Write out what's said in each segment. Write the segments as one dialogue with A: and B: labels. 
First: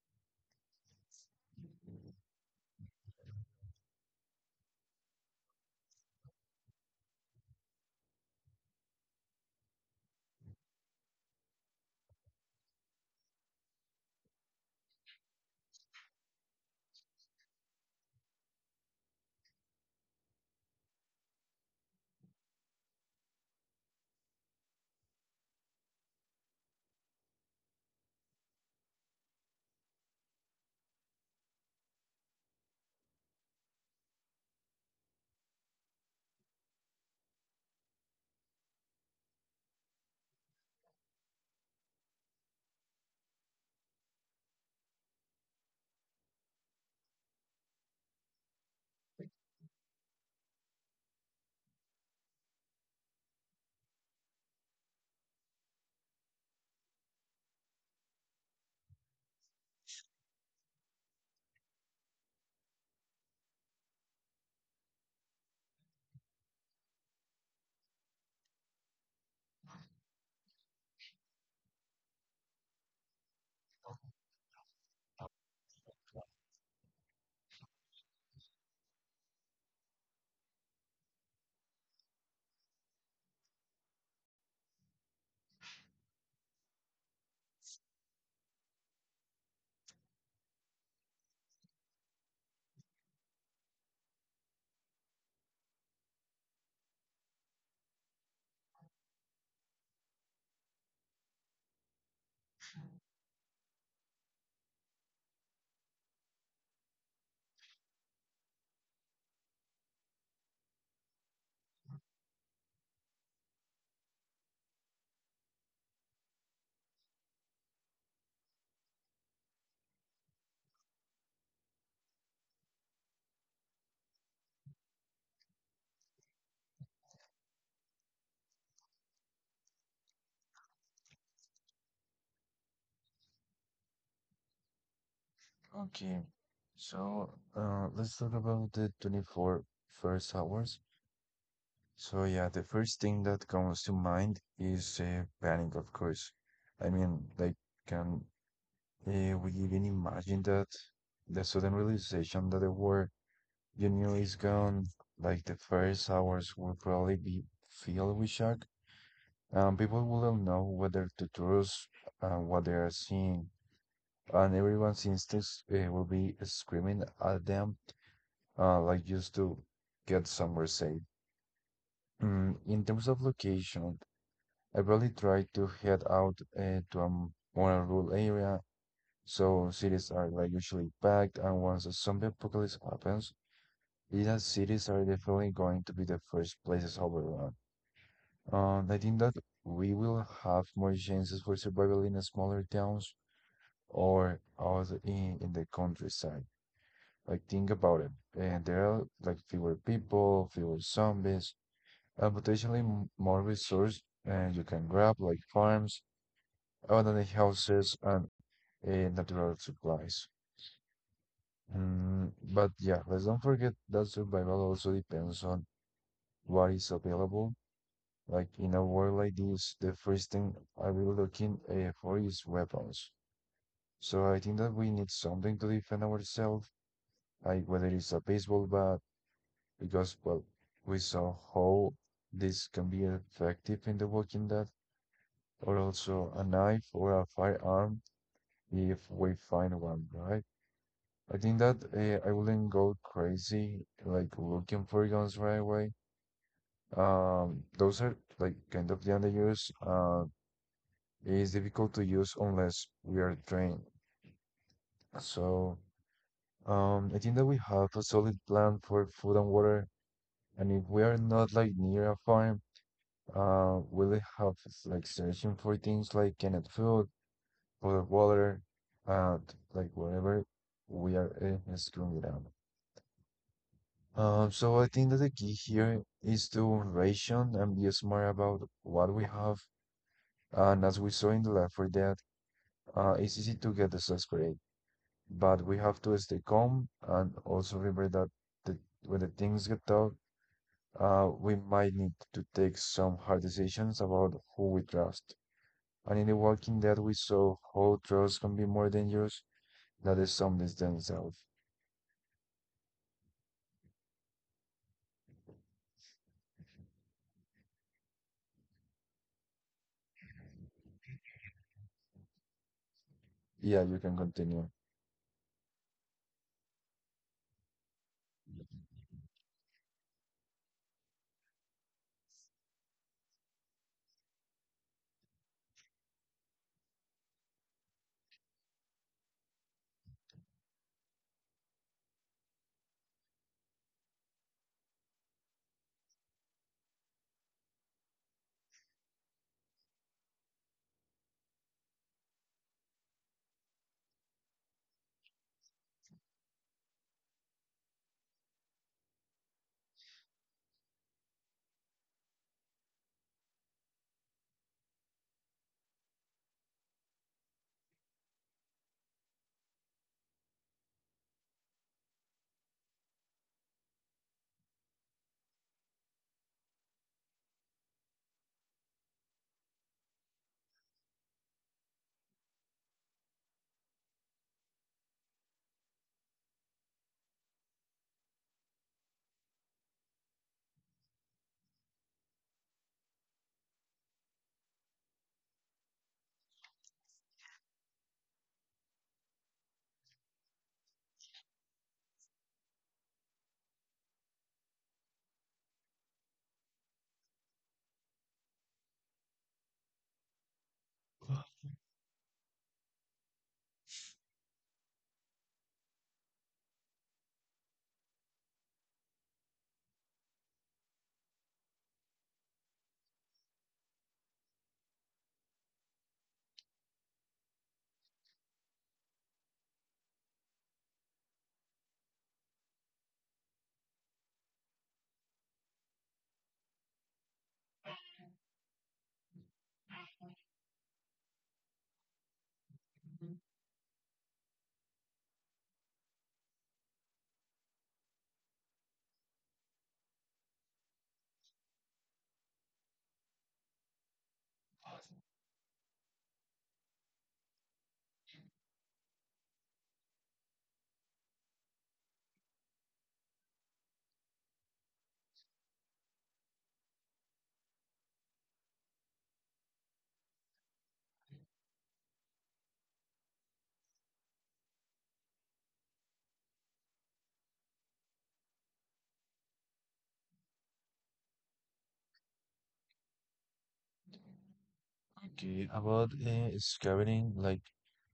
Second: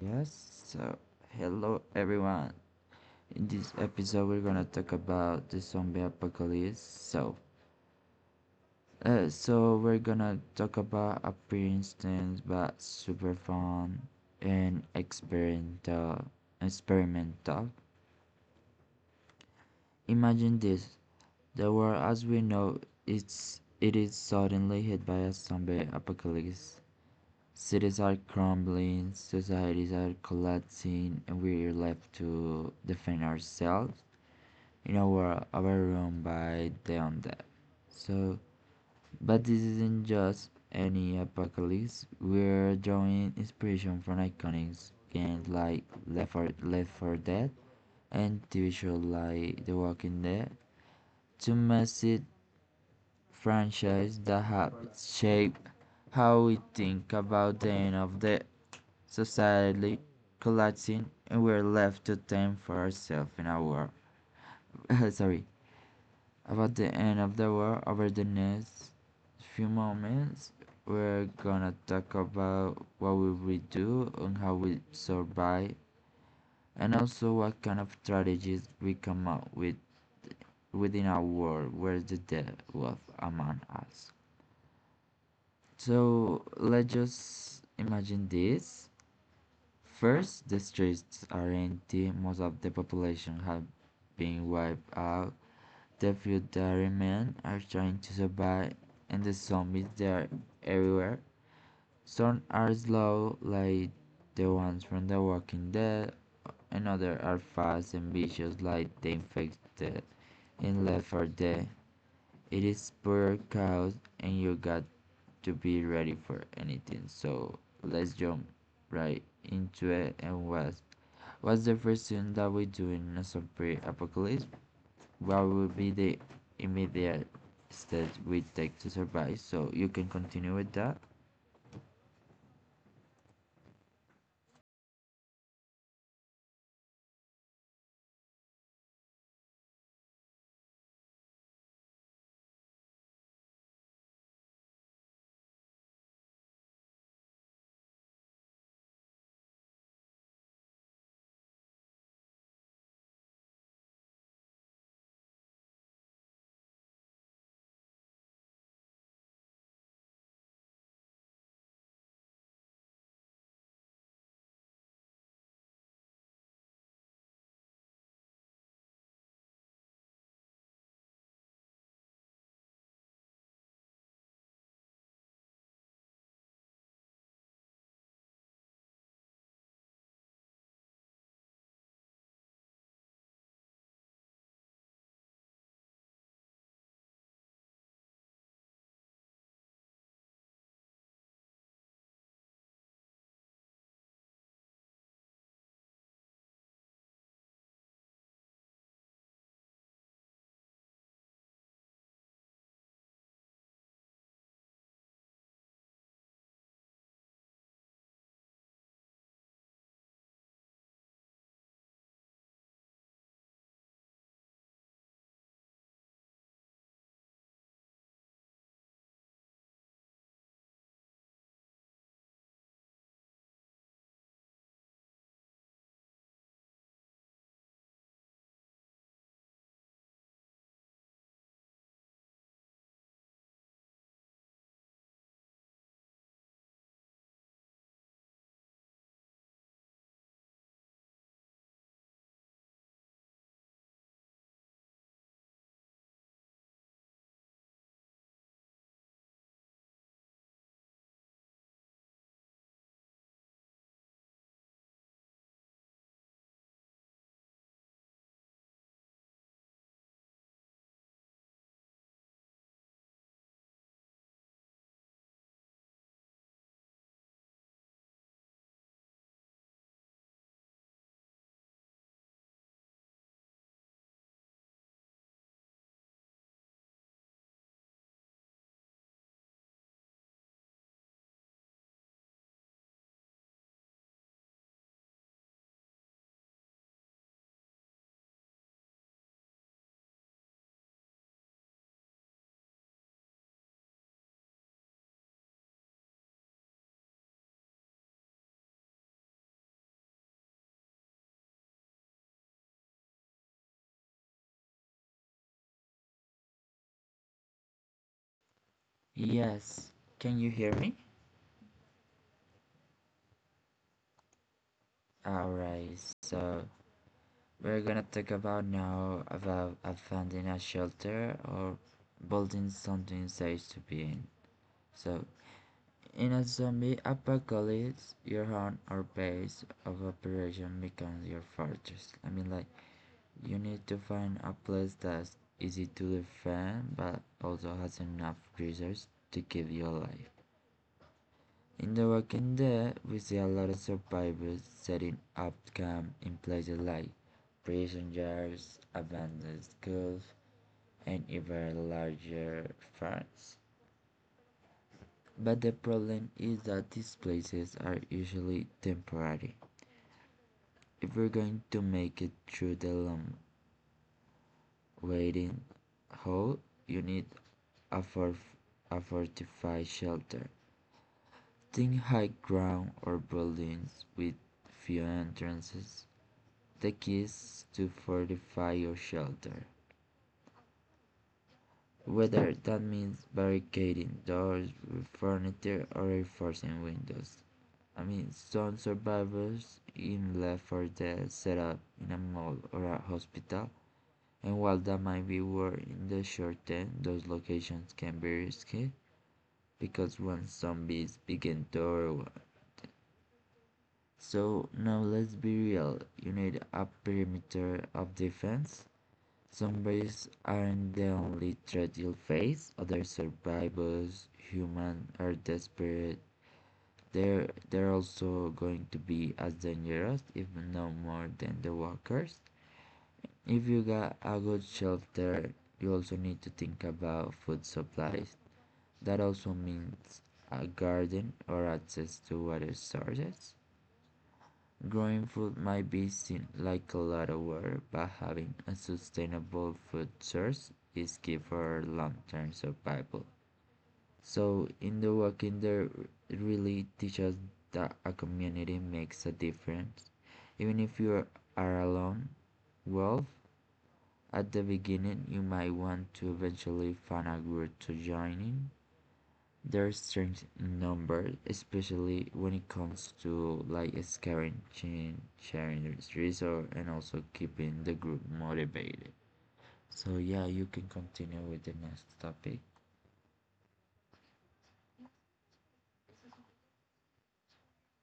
A: Yes, so hello everyone. In this episode, we're gonna talk about the zombie apocalypse. So we're gonna talk about a few instance, but super fun and experimental. Experimental. Imagine this: the world as we know it is suddenly hit by a zombie apocalypse. Cities are crumbling, societies are collapsing, and we're left to defend ourselves in our room by the undead. So, but this isn't just any apocalypse. We're drawing inspiration from iconic games like Left 4 Dead and TV shows like The Walking Dead to massive franchises that have shaped how we think about the end of the society collapsing and we're left to tend for ourselves in our sorry. About the end of the war, over the next few moments, we're gonna talk about what will we do and how we survive, and also what kind of strategies we come up with within our world where the death was among us. So let's just imagine this. First, the streets are empty, most of the population have been wiped out. The feudary men are trying to survive and the zombies they're everywhere. Some are slow like the ones from The Walking Dead and others are fast and vicious like the infected in Left 4 Dead. It is pure chaos and you got to be ready for anything. So let's jump right into it and what? What's the first thing that we do in a zombie apocalypse? What will be the immediate steps we take to survive? So you can continue with that.
B: Okay, so let's talk about the 24 first hours. So, yeah, the first thing that comes to mind is panic, of course. I mean, like, can we even imagine that the sudden realization that the war you knew is gone? Like, the first hours will probably be filled with shock. People will not know whether to trust what they are seeing, and everyone's instincts will be screaming at them like just to get somewhere safe. In terms of location, I really try to head out to a more rural area, so cities are like usually packed, and once a zombie apocalypse happens, these cities are definitely going to be the first places overrun. I think that we will have more chances for survival in the smaller towns or out in the countryside. Like think about it, and there are like fewer people, fewer zombies, and potentially more resources, and you can grab like farms, abandoned houses, and natural supplies. But yeah, let's don't forget that survival also depends on what is available. Like in a war like this, the first thing I will looking for is weapons. So I think that we need something to defend ourselves, like whether it's a baseball bat, because well, we saw how this can be effective in The Walking Dead, or also a knife or a firearm if we find one, right? I think that I wouldn't go crazy like looking for guns right away. Those are like kind of the underused. It's difficult to use unless we are trained. So I think that we have a solid plan for food and water, and if we are not like near a farm, we'll have like searching for things like canned food for water, like whatever we are screwing it up. So I think that the key here is to ration and be smart about what we have. And as we saw in the Left 4 Dead, it's easy to get desperate, but we have to stay calm and also remember that the, when the things get tough, we might need to take some hard decisions about who we trust. And in The Walking Dead, we saw how trust can be more dangerous than the zombies themselves.
A: Yes. Can you hear me?
B: Yeah, you can continue.
A: Alright, so we're gonna talk about now about finding a shelter or building something safe to be in. So in a zombie apocalypse, your home or base of operation becomes your fortress. I mean like, you need to find a place that's easy to defend but also has enough resources to keep you alive. In The Walking Dead, we see a lot of survivors setting up camp in places like prison yards, abandoned schools, and even larger farms. But the problem is that these places are usually temporary. If you're going to make it through the long waiting hole, you need afford a fortified shelter. Think high ground or buildings with few entrances. The keys to fortify your shelter. Whether that means barricading doors with furniture or reinforcing windows. I mean, some survivors in Left 4 Dead set up in a mall or a hospital, and while that might be worth in the short term, those locations can be risky because once zombies begin to. So now let's be real. You need a perimeter of defense. Zombies aren't the only threat you'll face. Other survivors, human, are desperate. They're also going to be as dangerous, if no more than the walkers. If you got a good shelter, you also need to think about food supplies. That also means a garden or access to water sources. Growing food might be seen like a lot of work, but having a sustainable food source is key for long-term survival. So in the walking there it really teaches that a community makes a difference. Even if you are alone, well, at the beginning you might want to eventually find a group to join in they're strange numbers, especially when it comes to like scaring, sharing resources, and also keeping the group motivated. So yeah, you can continue with the next topic.
B: Okay, about scavenging like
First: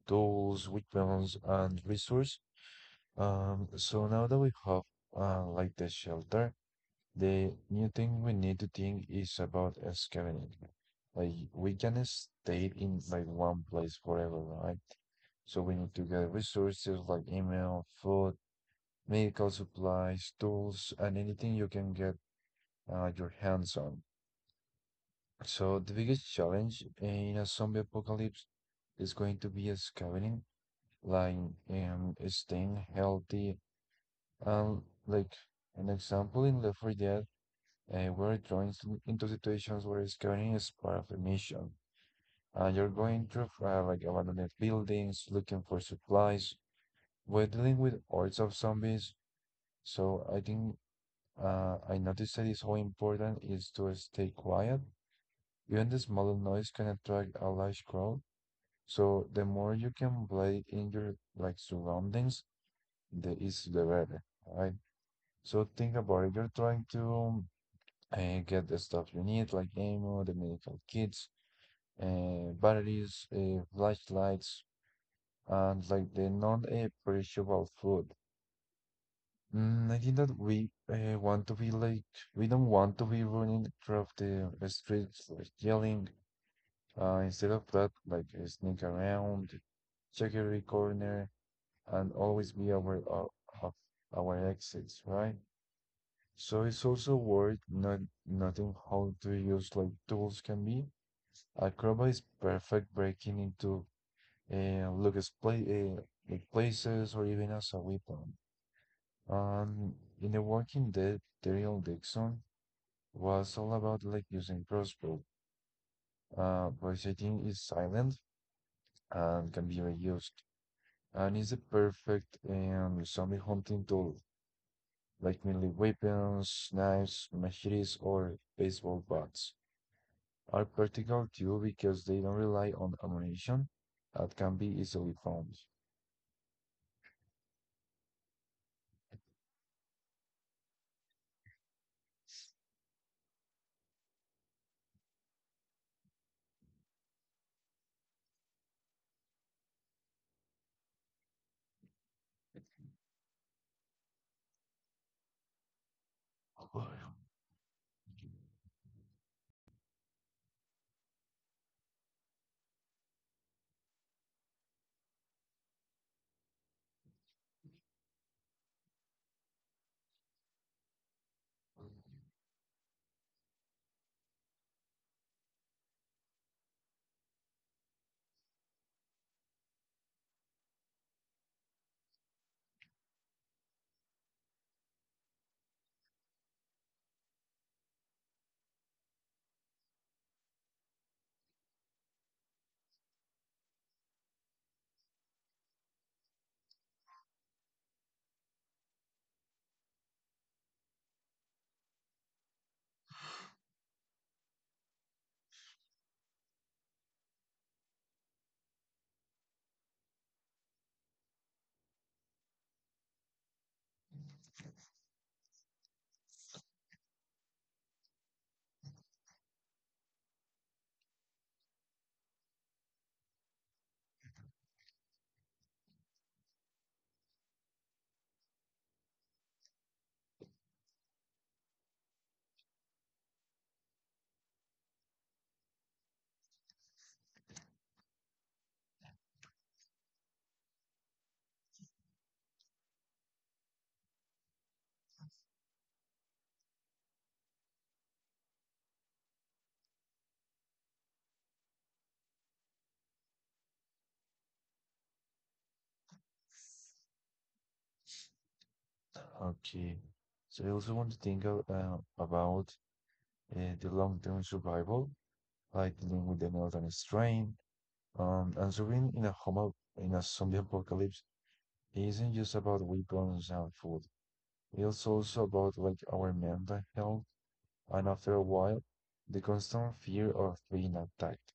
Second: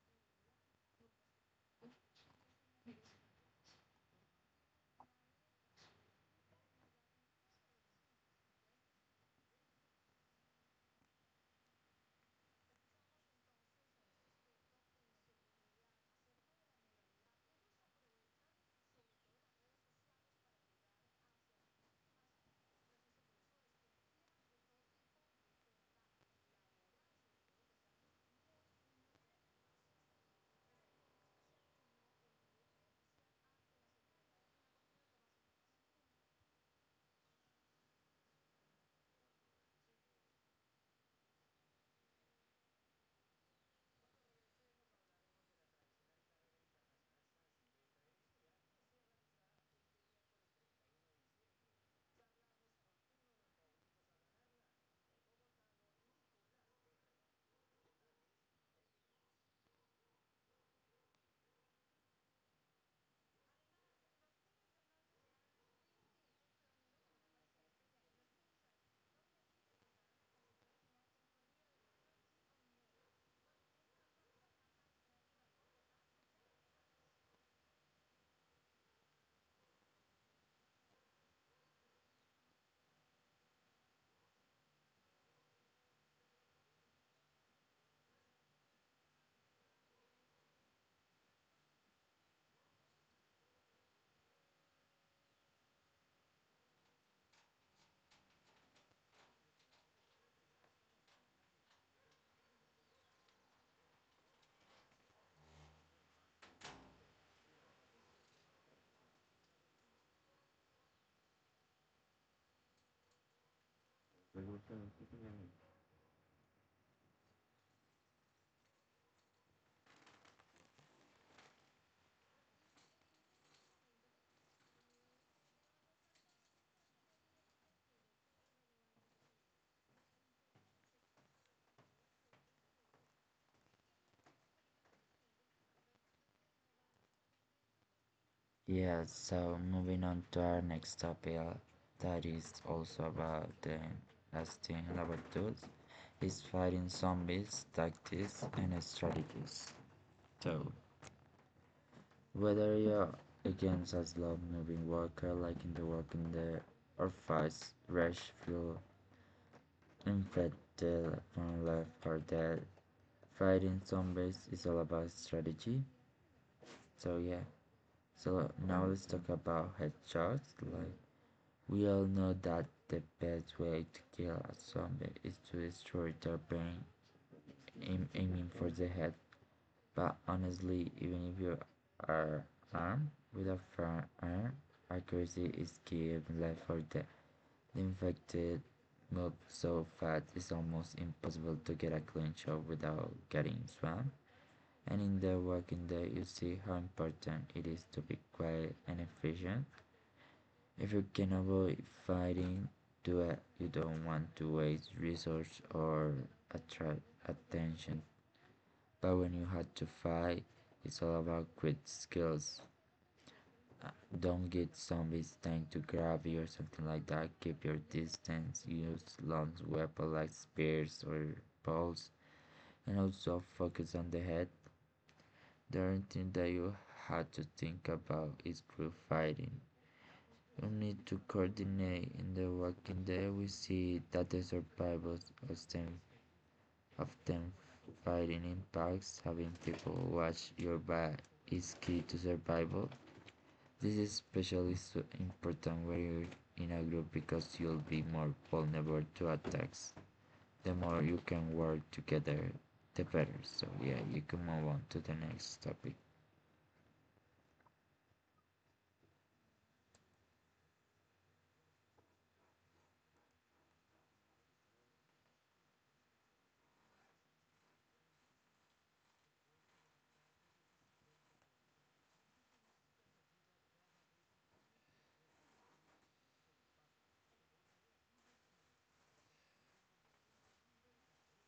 B: tools, weapons, and resource. So now that we have like the shelter, the new thing we need to think is about scavenging. Like we can stay in like one place forever, right? So we need to get resources like email, food, medical supplies, tools, and anything you can get your hands on. So the biggest challenge in a zombie apocalypse is going to be escaping, like staying healthy. And like an example in Left 4 Dead, we're thrown into situations where scavenging is part of the mission. And you're going through like abandoned buildings, looking for supplies, we're dealing with hordes of zombies. So I think I noticed that it's how important it is to stay quiet. Even the smallest noise can attract a large crowd. So the more you can play in your like surroundings, the is the better, right? So think about it. You're trying to get the stuff you need, like ammo, the medical kits, batteries, flashlights, and like the non-perishable food. I think that we want to be like we don't want to be running across the streets like yelling. Instead of that, like sneak around, check every corner and always be aware of our exits, right? So it's also worth not noting how to use like tools can be. Acrobat is perfect breaking into Lucas play like places or even as a weapon. Um, in The Walking Dead, Daryl Dixon was all about like using crossbow, but I think is silent and can be reused, and is the perfect zombie hunting tool. Like mainly weapons, knives, machetes, or baseball bats, are practical too because they don't rely on ammunition that can be easily found.
A: Yeah, so moving on to our next topic, that is also about the last thing about those is fighting zombies, tactics, and strategies. So whether you're against a slow-moving worker like in The Walking Dead or fast, rash flu, infected from Left 4 Dead, fighting zombies is all about strategy. So yeah, so now let's talk about headshots. Like we all know that the best way to kill a zombie is to destroy their brain, aiming for the head. But honestly, even if you are armed with a firearm, accuracy is key in life for. The infected move so fast it's almost impossible to get a clean shot without getting swamped. And in the working day, you see how important it is to be quiet and efficient. If you can avoid fighting, do it. You don't want to waste resource or attract attention but when you had to fight, it's all about grit skills. Uh, Don't get zombies trying to grab you or something like that. Keep your distance. Use long weapons like spears or bows. And also focus on the head. The only thing that you had to think about is group fighting. You need to coordinate. In the Walking Dead, we see that the survivors of them often fighting in packs, having people watch your back is key to survival. This is especially so important when you're in a group because you'll be more vulnerable to attacks. The more you can work together, the better. So yeah, you can move on to the next topic.
B: Okay, so I also want to think of, about the long-term survival, like dealing with the molten strain. And surviving in a zombie apocalypse isn't just about weapons and food. It's also about like our mental health and after a while, the constant fear of being attacked,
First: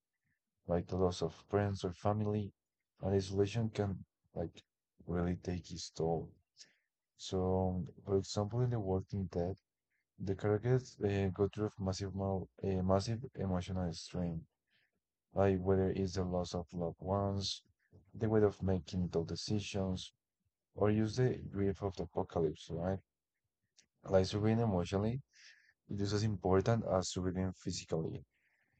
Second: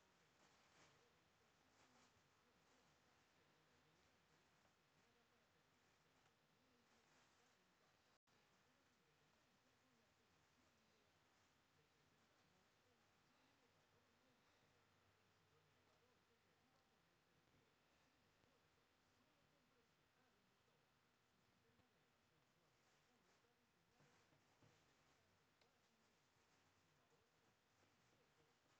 B: like the loss of friends or family, and isolation can like really take its toll. So, for example, in The Walking Dead, the characters go through massive emotional strain, like whether it's the loss of loved ones, the weight of making tough decisions, or use the grief of the apocalypse, right? Like surviving emotionally is just as important as surviving physically.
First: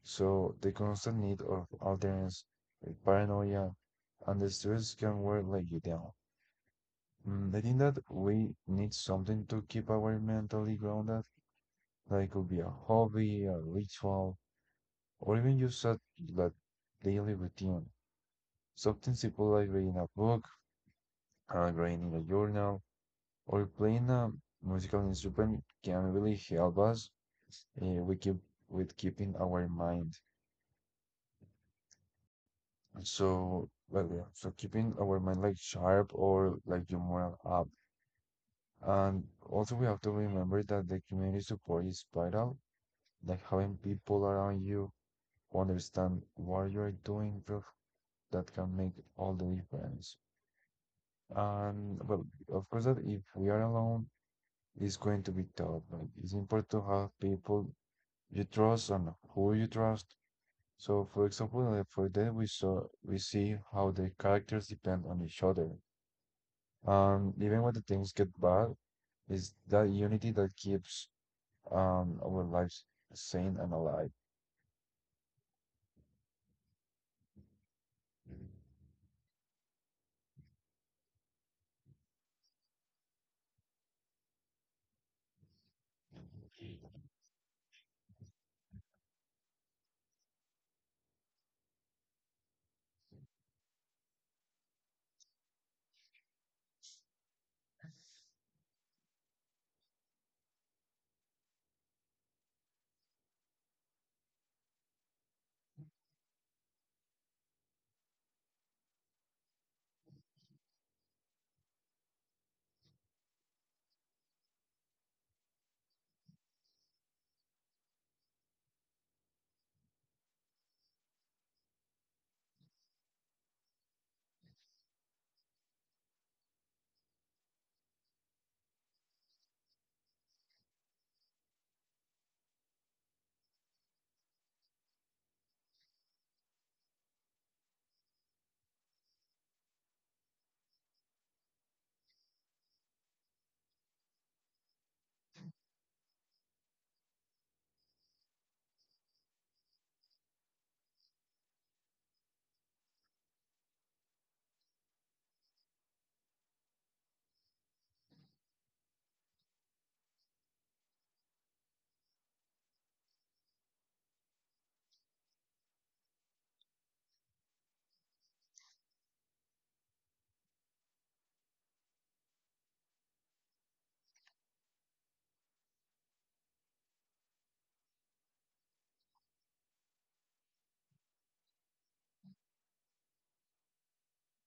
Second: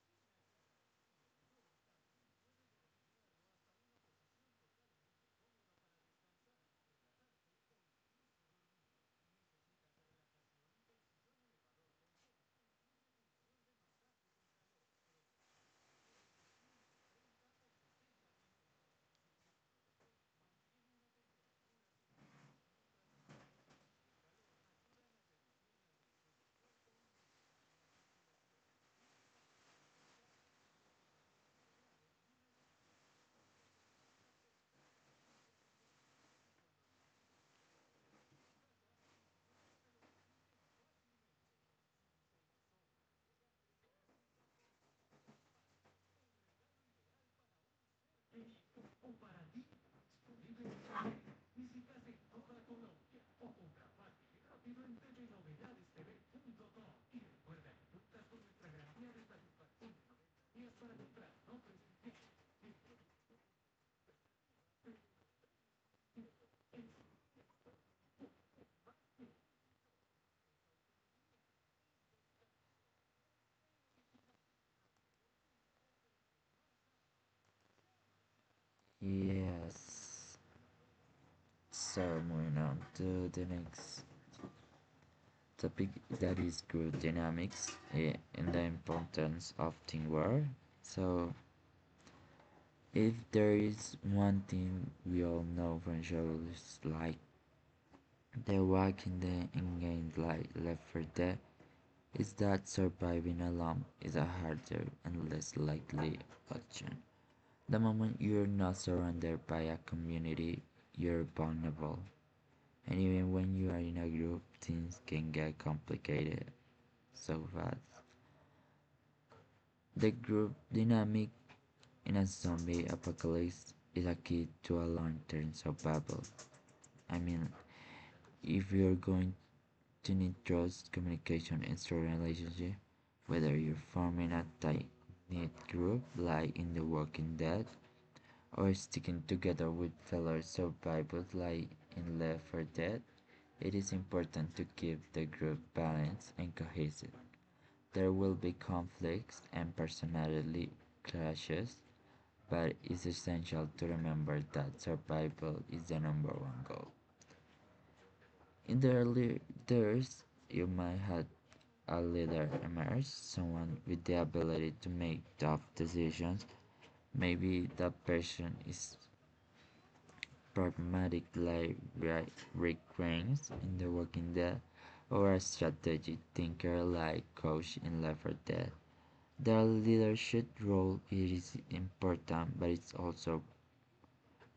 B: So the constant need of alternance with paranoia and the stress can wear let you down. I think that we need something to keep our mentally grounded. Like it could be a hobby, a ritual, or even just a like, daily routine. Something simple like reading a book, writing a journal, or playing a musical instrument can really help us we keep with keeping our mind. So, well, yeah, so keeping our mind like sharp or like your morale up. And also we have to remember that the community support is vital, like having people around you who understand what you're doing, bro, that can make all the difference. And well, of course that if we are alone, it's going to be tough, but it's important to have people you trust and who you trust. So for example, like for that we see how the characters depend on each other. Even when the things get bad, it's that unity that keeps our lives sane and alive.
A: Yes. So moving on to the next topic that is group dynamics and the importance of teamwork. So if there is one thing we all know from shows like The Walking Dead and games like Left 4 Dead, is that surviving alone is a harder and less likely option. The moment you're not surrounded by a community, you're vulnerable. And even when you are in a group, things can get complicated so fast. The group dynamic in a zombie apocalypse is a key to a long-term survival. I mean, if you're going to need trust, communication, and strong relationship, whether you're forming a tight knit group like in The Walking Dead or sticking together with fellow survivors like in Left 4 Dead, it is important to keep the group balanced and cohesive. There will be conflicts and personality clashes, but it's essential to remember that survival is the number one goal. In the early years, you might have a leader emerge, someone with the ability to make tough decisions. Maybe that person is pragmatic like Rick Grimes in The Walking Dead, or a strategic thinker like Coach in Left 4 Dead. Their leadership role is important, but it also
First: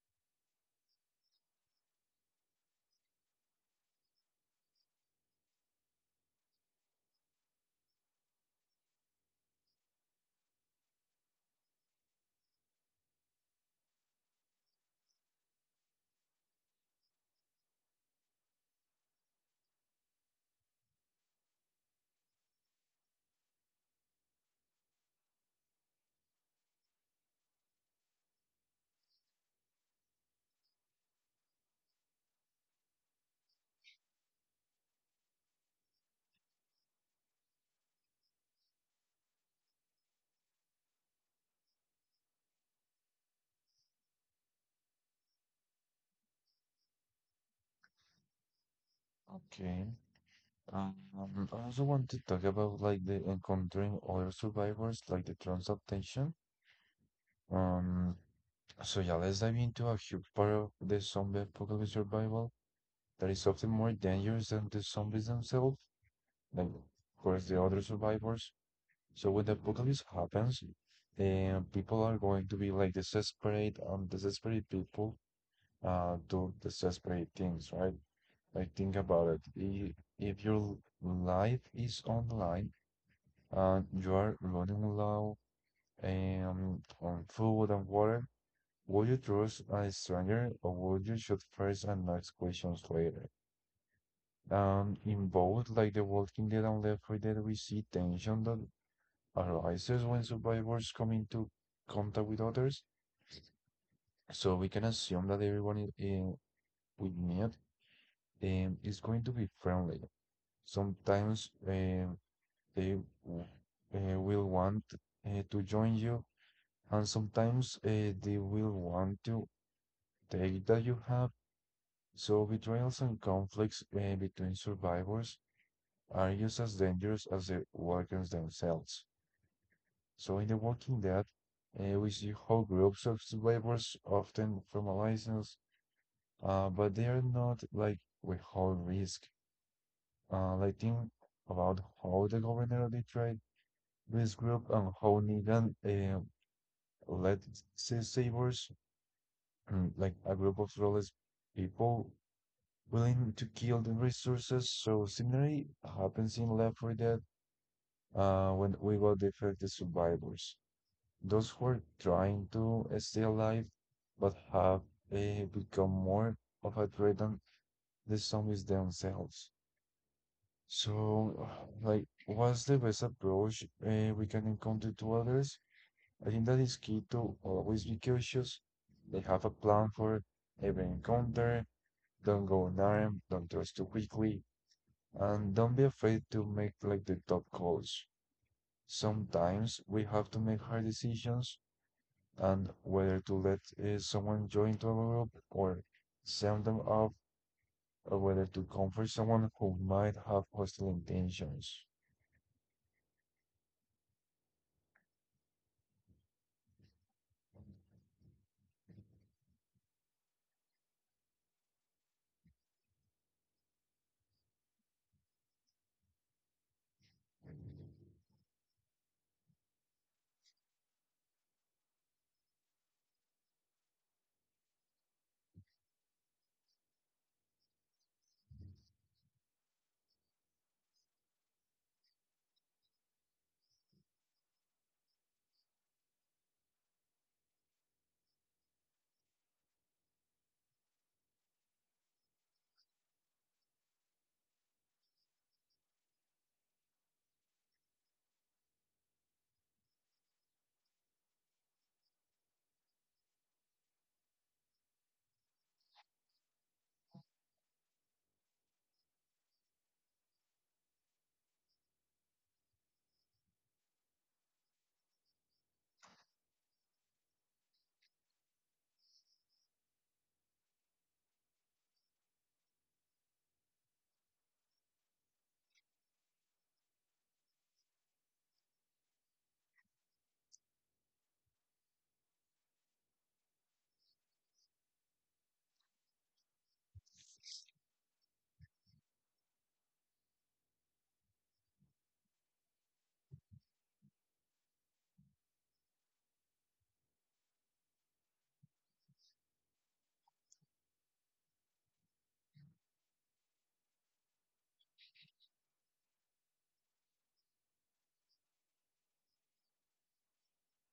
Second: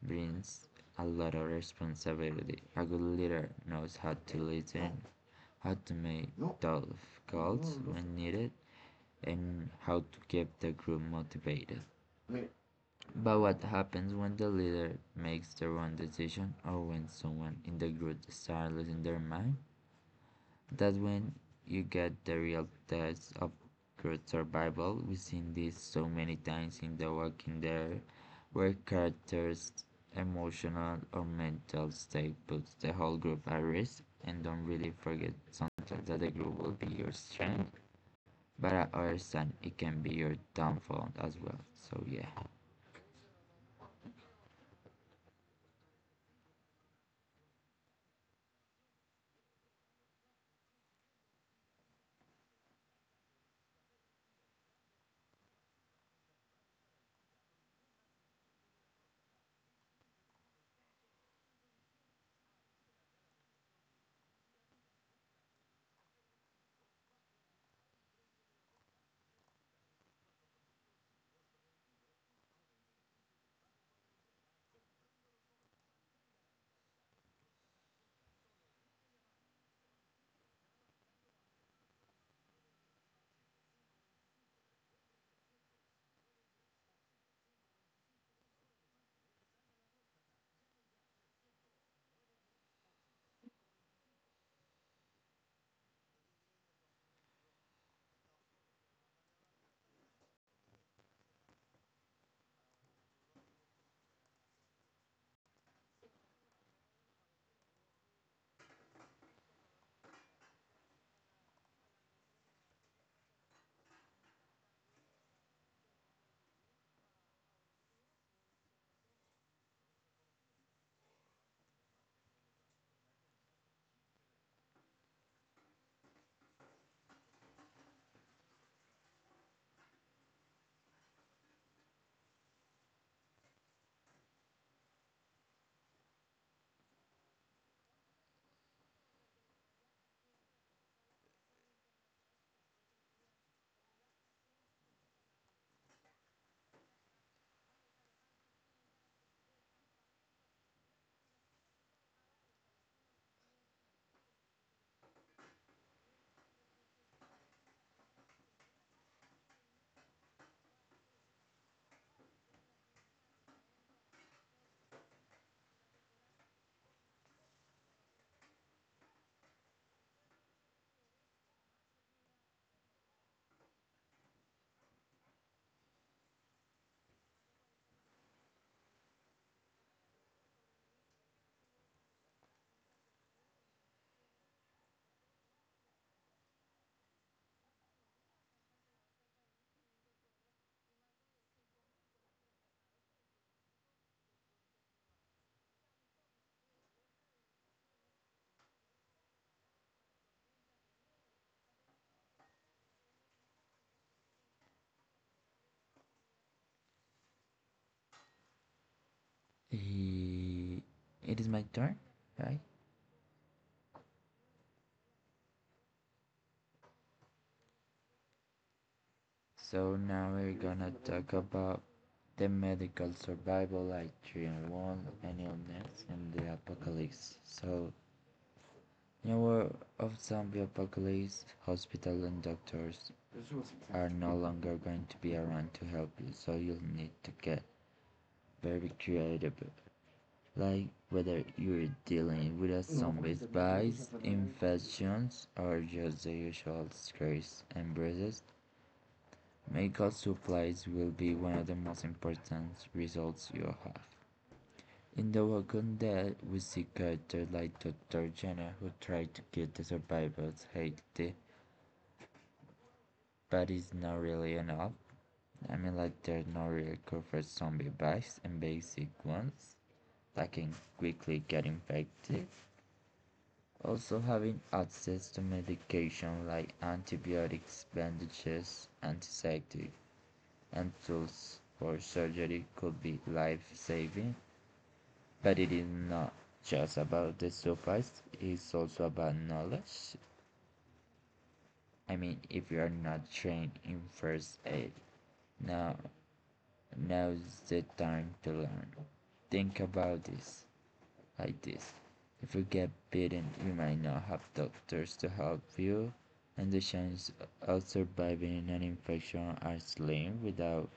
A: brings a lot of responsibility. A good leader knows how to listen, how to make tough calls when needed, and how to keep the group motivated. But what happens when the leader makes the wrong decision or when someone in the group starts losing their mind? That's when you get the real test of crewed survival. We've seen this so many times in The Walking Dead, where characters' emotional or mental state puts the whole group at risk. And don't really forget sometimes that the group will be your strength, but I understand it can be your downfall as well. So yeah.
B: Okay. Um, I also want to talk about like the encountering other survivors, like the transadaptation. Um, so yeah, let's dive into a huge part of the zombie apocalypse survival that is often more dangerous than the zombies themselves. Like, of course, the other survivors. So when the apocalypse happens, people are going to be like desperate, desperate people do desperate things, right? Like think about it. If your life is online and you are running low on food and water, would you trust a stranger or would you shoot first and ask questions later? In both, like The Walking Dead and Left 4 Dead, we see tension that arises when survivors come into contact with others. So we can assume that everyone we meet is going to be friendly. Sometimes they will want to join you, and sometimes they will want to take that you have. So betrayals and conflicts between survivors are just as dangerous as the workers themselves. So in The Walking Dead, we see how groups of survivors often from a license, but they are not like without risk. Like think about how the governor betrayed this group and how Negan led savers, like a group of lawless people willing to kill the resources. So similarly happens in Left 4 Dead when we will defect the survivors, those who are trying to stay alive but have become more of a threat than the zombies themselves. So, like, what's the best approach we can encounter to others? I think that is key to always be cautious. They have a plan for every encounter. Don't go unarmed. Don't trust too quickly, and don't be afraid to make like the tough calls. Sometimes we have to make hard decisions and whether to let someone join to a group or send them off, or whether to comfort someone who might have hostile intentions.
A: Eh, it is my turn, right? So now we're gonna talk about the medical survival like during one an illness and the apocalypse. So in a world of zombie apocalypse, hospitals and doctors are no longer going to be around to help you, so you'll need to get very creative. Like whether you're dealing with a zombie's bites, infections, or just the usual scars and bruises, medical supplies will be one of the most important results you'll have. In the Walking Dead, we see characters like Dr. Jenner who tried to give the survivors healthy, but it's not really enough. I mean, like, there's no real cure for zombie bites and basic ones that can quickly get infected. Also, having access to medication like antibiotics, bandages, antiseptics and tools for surgery could be life-saving, but it is not just about the supplies, it's also about knowledge. I mean, if you are not trained in first aid, now now's the time to learn. Think about this. Like this. If you get bitten, you might not have doctors to help you, and the chances of surviving an infection are slim without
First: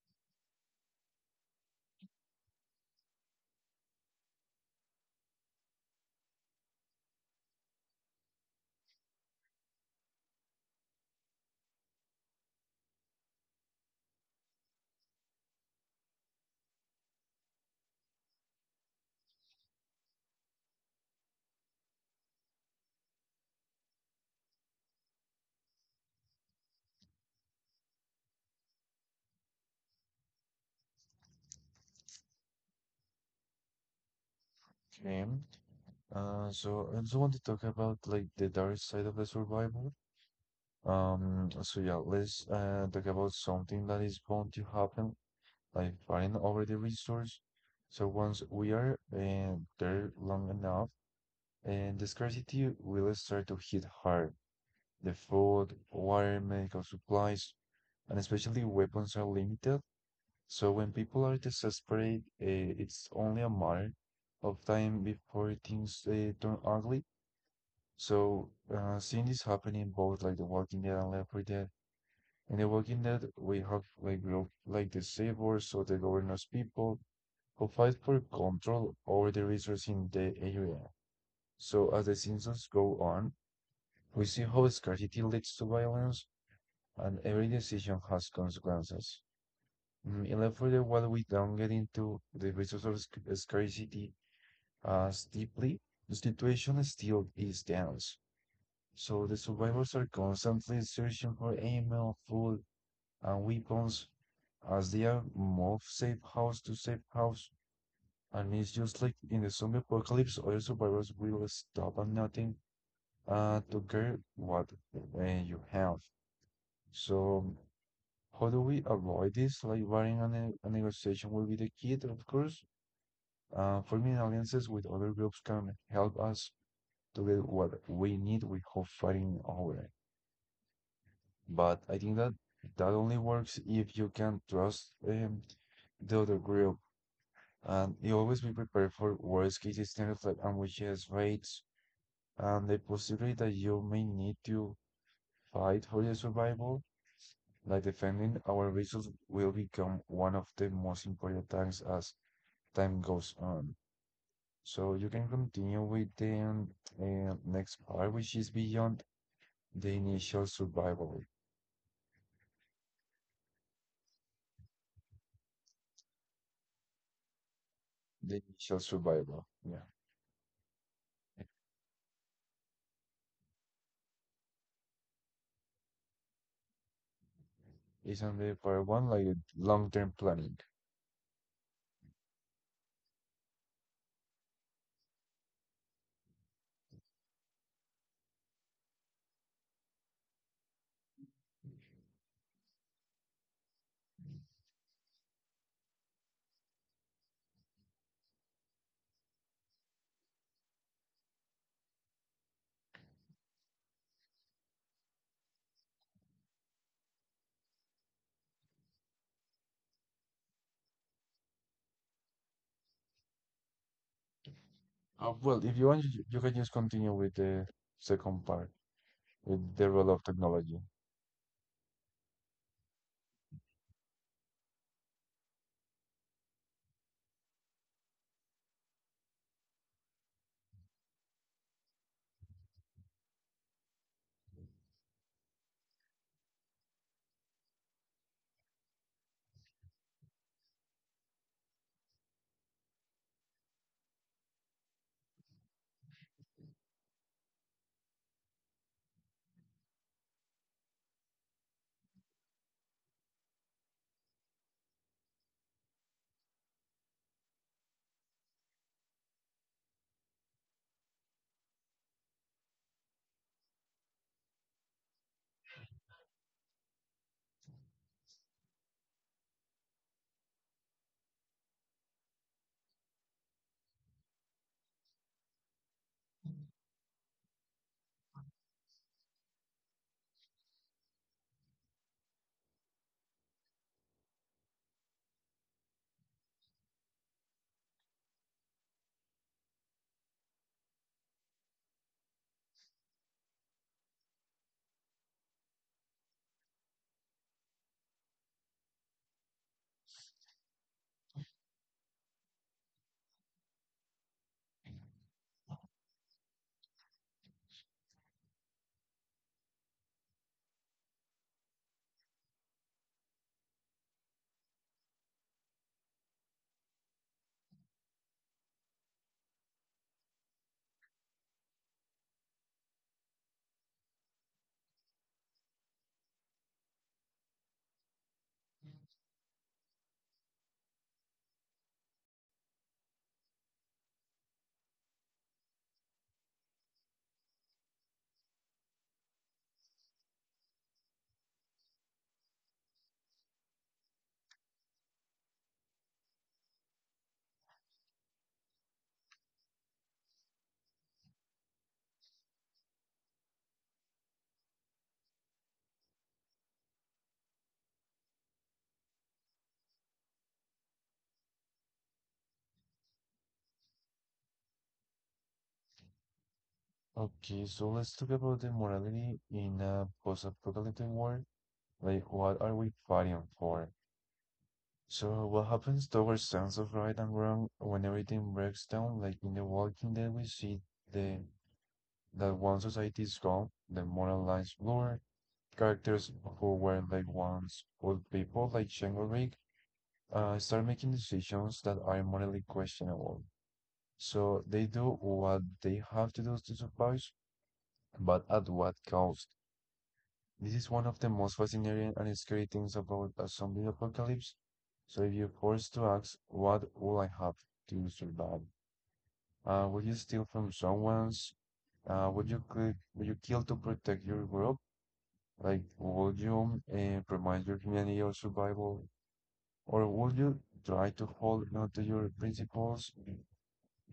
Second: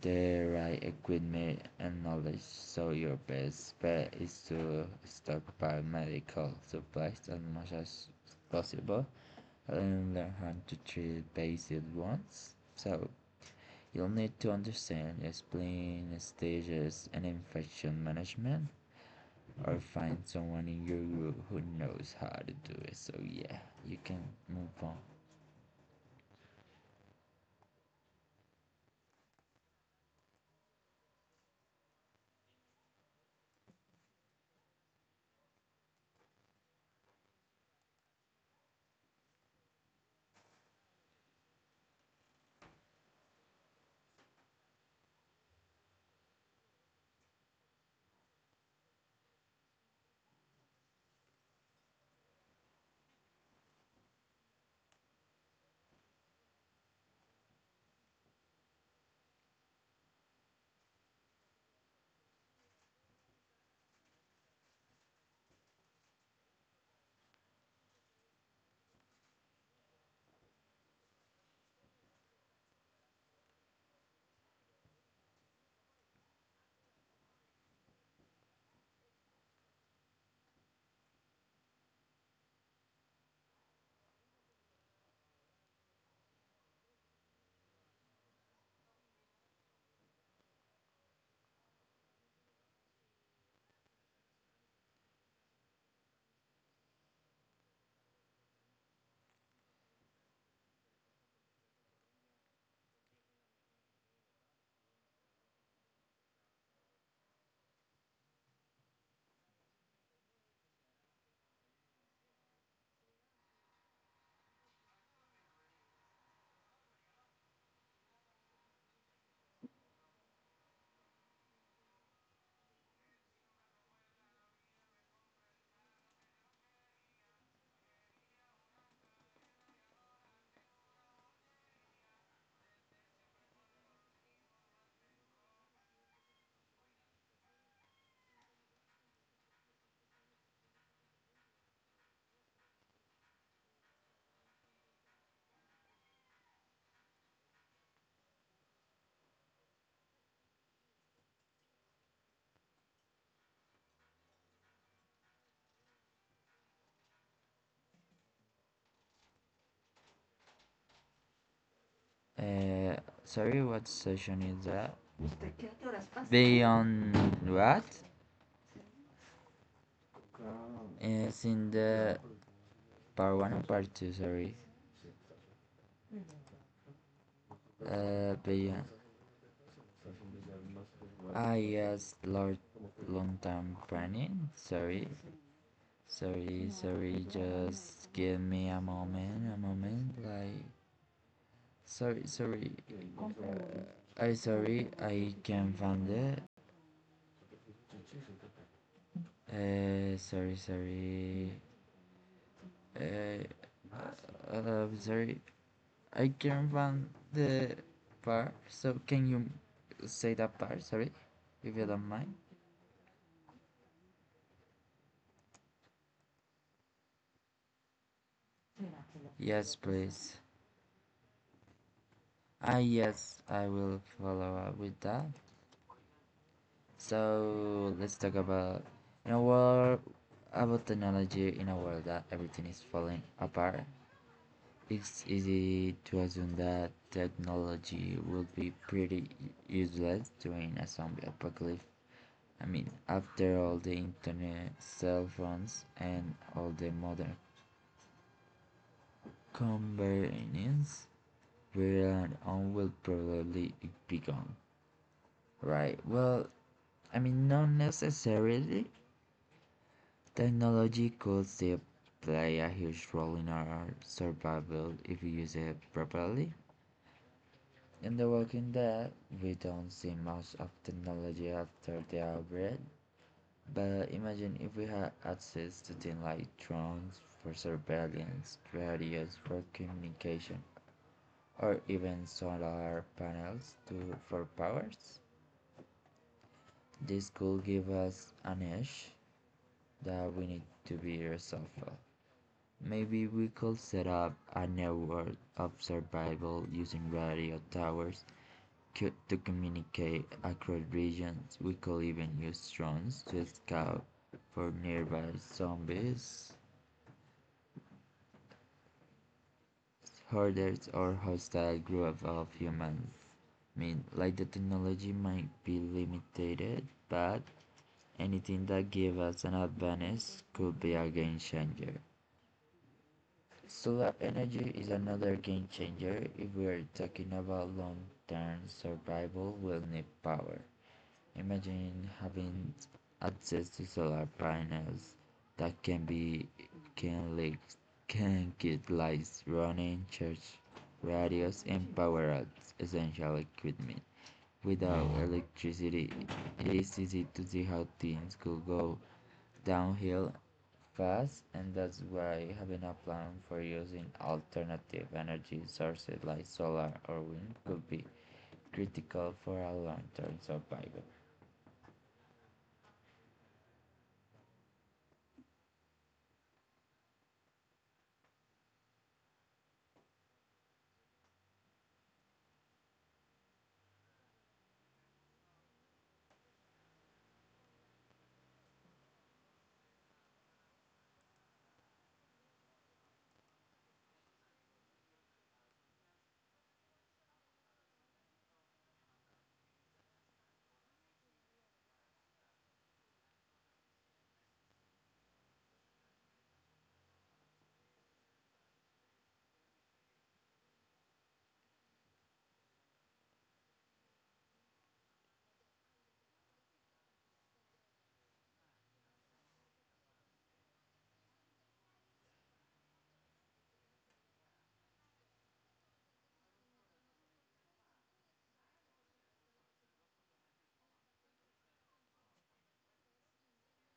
A: the right equipment and knowledge. So, your best bet is to stockpile medical supplies as much as possible and learn how to treat basic ones. So, you'll need to understand, explain stages and infection management or find someone in your group who knows how to do it. So yeah, you can move on.
B: Okay. So I also want to talk about like the dark side of the survival. So yeah, let's talk about something that is bound to happen, like fighting over the resource. So once we are there long enough, and the scarcity will start to hit hard. The food, water, medical supplies, and especially weapons are limited. So when people are desperate, it's only a matter of time before things turn ugly. So seeing this happen in both like The Walking Dead and Left 4 Dead. In The Walking Dead, we have like group like the Sabers or the Governor's people who fight for control over the resources in the area. So as the seasons go on, we see how scarcity leads to violence, and every decision has consequences. And then further, while we don't get into the resource scarcity as deeply, the situation still is tense. So the survivors are constantly searching for ammo, food, and weapons as they are moved safe house to safe house. And it's just like in the zombie apocalypse, all survivors will stop at nothing to get what you have. So how do we avoid this? Like, barring a negotiation will be the key, of course. Forming alliances with other groups can help us to get what we need without fighting over it. But I think that only works if you can trust the other group. And you always be prepared for worst case scenarios like ambushes, raids, and the possibility that you may need to fight for your survival. Like defending our vessels will become one of the most important tasks as time goes on. So you can continue with the next part, which is beyond the initial survival.
A: Uh, sorry, what session is that? Beyond what?
B: The initial survival, yeah.
A: It's in the part one or part two. Sorry.
B: It's on the part
A: Beyond.
B: one, like long-term planning.
A: Ah yes, Lord, long time planning. Sorry. Just give me a moment. Sorry, sorry. Sorry. I can't find it. Uh, sorry, sorry. Eh, I'm sorry. I can't find the part. So can you say that part? Sorry, if you don't mind.
B: Well, if you want, you can just continue with the second part, with
A: Yes,
B: the role of
A: please.
B: technology.
A: Ah, yes, I will follow up with that. So let's talk about in a world about technology in a world that everything is falling apart. It's easy to assume that technology will be pretty useless during a zombie apocalypse. I mean, after all the internet, cell phones, and all the modern convenience, where and on will probably be gone. Right, well, I mean, not necessarily. Technology could still play a huge role in our survival if we use it properly. In The Walking Dead, we don't see much of technology after the outbreak, but imagine if we had access to things like drones for surveillance, radios for communication, or even solar panels to, for powers. This could give us an edge that we need to be resourceful. Maybe we could set up a network of survival using radio towers to communicate across regions. We could even use drones to scout for nearby zombies herders or hostile groups of humans. I mean, like the technology might be limited, but anything that gives us an advantage could be a game changer. Solar energy is another game changer. If we are talking about long term survival, we'll need power. Imagine having access to solar panels that can be can like can get lights running, church radios, and power out essential equipment. Without electricity, it is easy to see how things could go downhill fast, and that's why having a plan for using alternative energy sources like solar or wind could be critical for a long-term survival.
B: Okay, so let's talk about the morality in a post-apocalyptic world. Like, what are we fighting for? So what happens towards sense of right and wrong when everything breaks down? Like in The Walking Dead, we see the that once society is gone, the moral lines blur. Characters who were like once good people, like Shinglerig, start making decisions that are morally questionable. So they do what they have to do to survive, but at what cost? This is one of the most fascinating and scary things about a zombie apocalypse. So if you're forced to ask, what will I have to survive? Would you steal from someone's? Would you kill to protect your group? Like, would you promise your humanity or survival? Or would you try to hold on to your principles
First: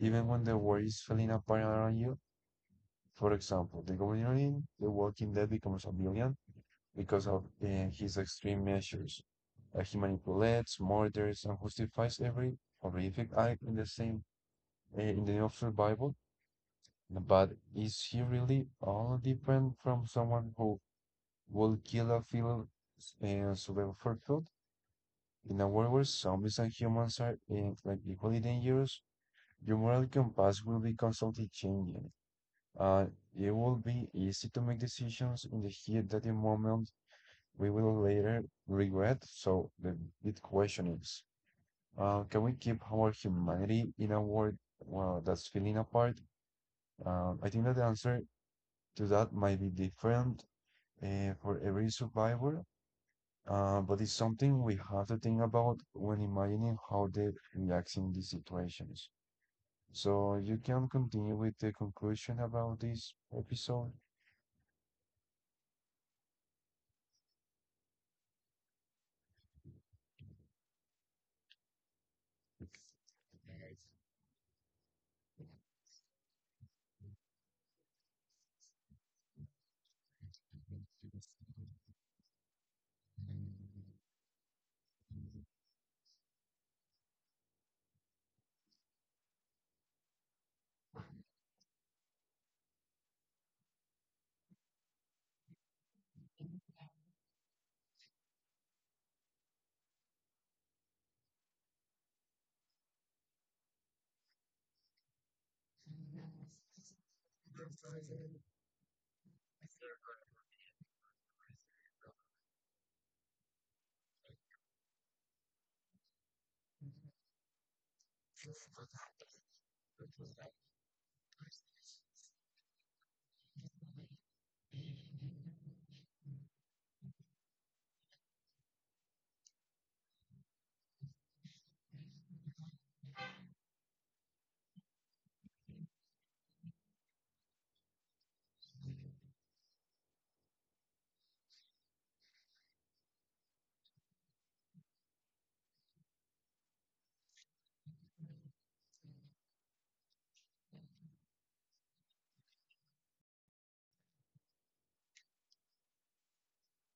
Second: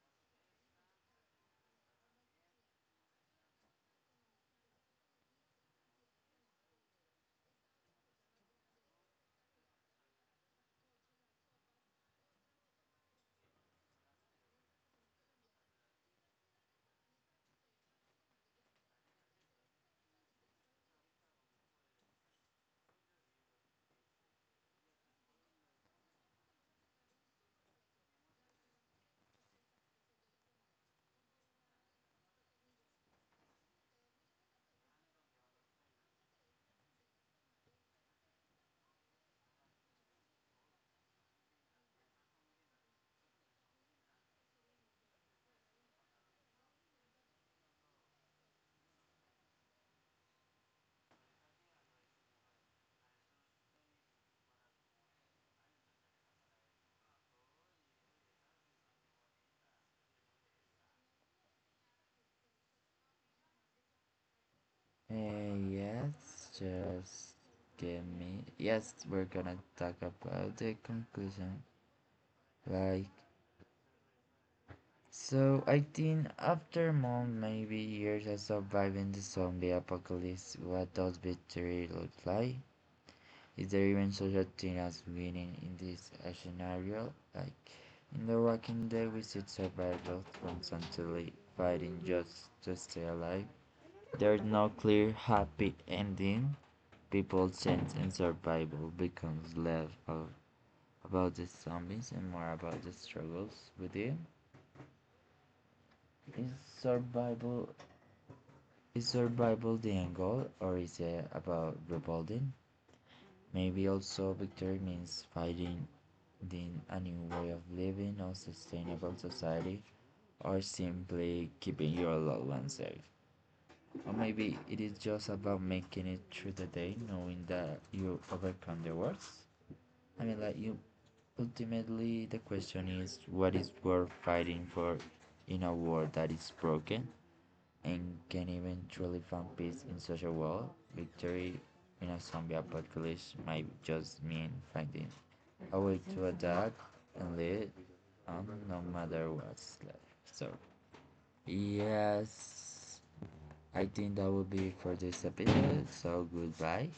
B: even when the world is falling apart around you? For example, the governor in The Walking Dead becomes a villain because of his extreme measures. He manipulates, murders, and justifies every horrific act in the same in the name of survival. But is he really all different from someone who will kill a fellow survivor for food? In a world where zombies and humans are like equally dangerous, your moral compass will be constantly changing. Uh, it will be easy to make decisions in the heat of the moment we will later regret. So the big question is, can we keep our humanity in a world well, that's feeling apart? I think that the answer to that might be different for every survivor, but it's something we have to think about when imagining how they react in these situations. So you can continue with the conclusion about this episode.
A: Yes, just give me. Yes, we're gonna talk about the conclusion. Like, so I think after months, maybe years of surviving the zombie apocalypse, what does victory look like? Is there even such a thing as winning in this scenario? Like, in The Walking Dead, we see survivors constantly fighting just to stay alive. There's no clear happy ending. People change and survival becomes less of, about the zombies and more about the struggles with them. Is survival is survival the end goal or is it about rebuilding? Maybe also victory means fighting in a new way of living or sustainable society or simply keeping your loved ones safe. Or maybe it is just about making it through the day knowing that you overcome the worst. I mean, like you. Ultimately, the question is, what is worth fighting for in a world that is broken and can eventually find peace in such a world? Victory in a zombie apocalypse might just mean finding a way to adapt and live on no matter what's left. So, yes, I think that will be for this episode. So, goodbye.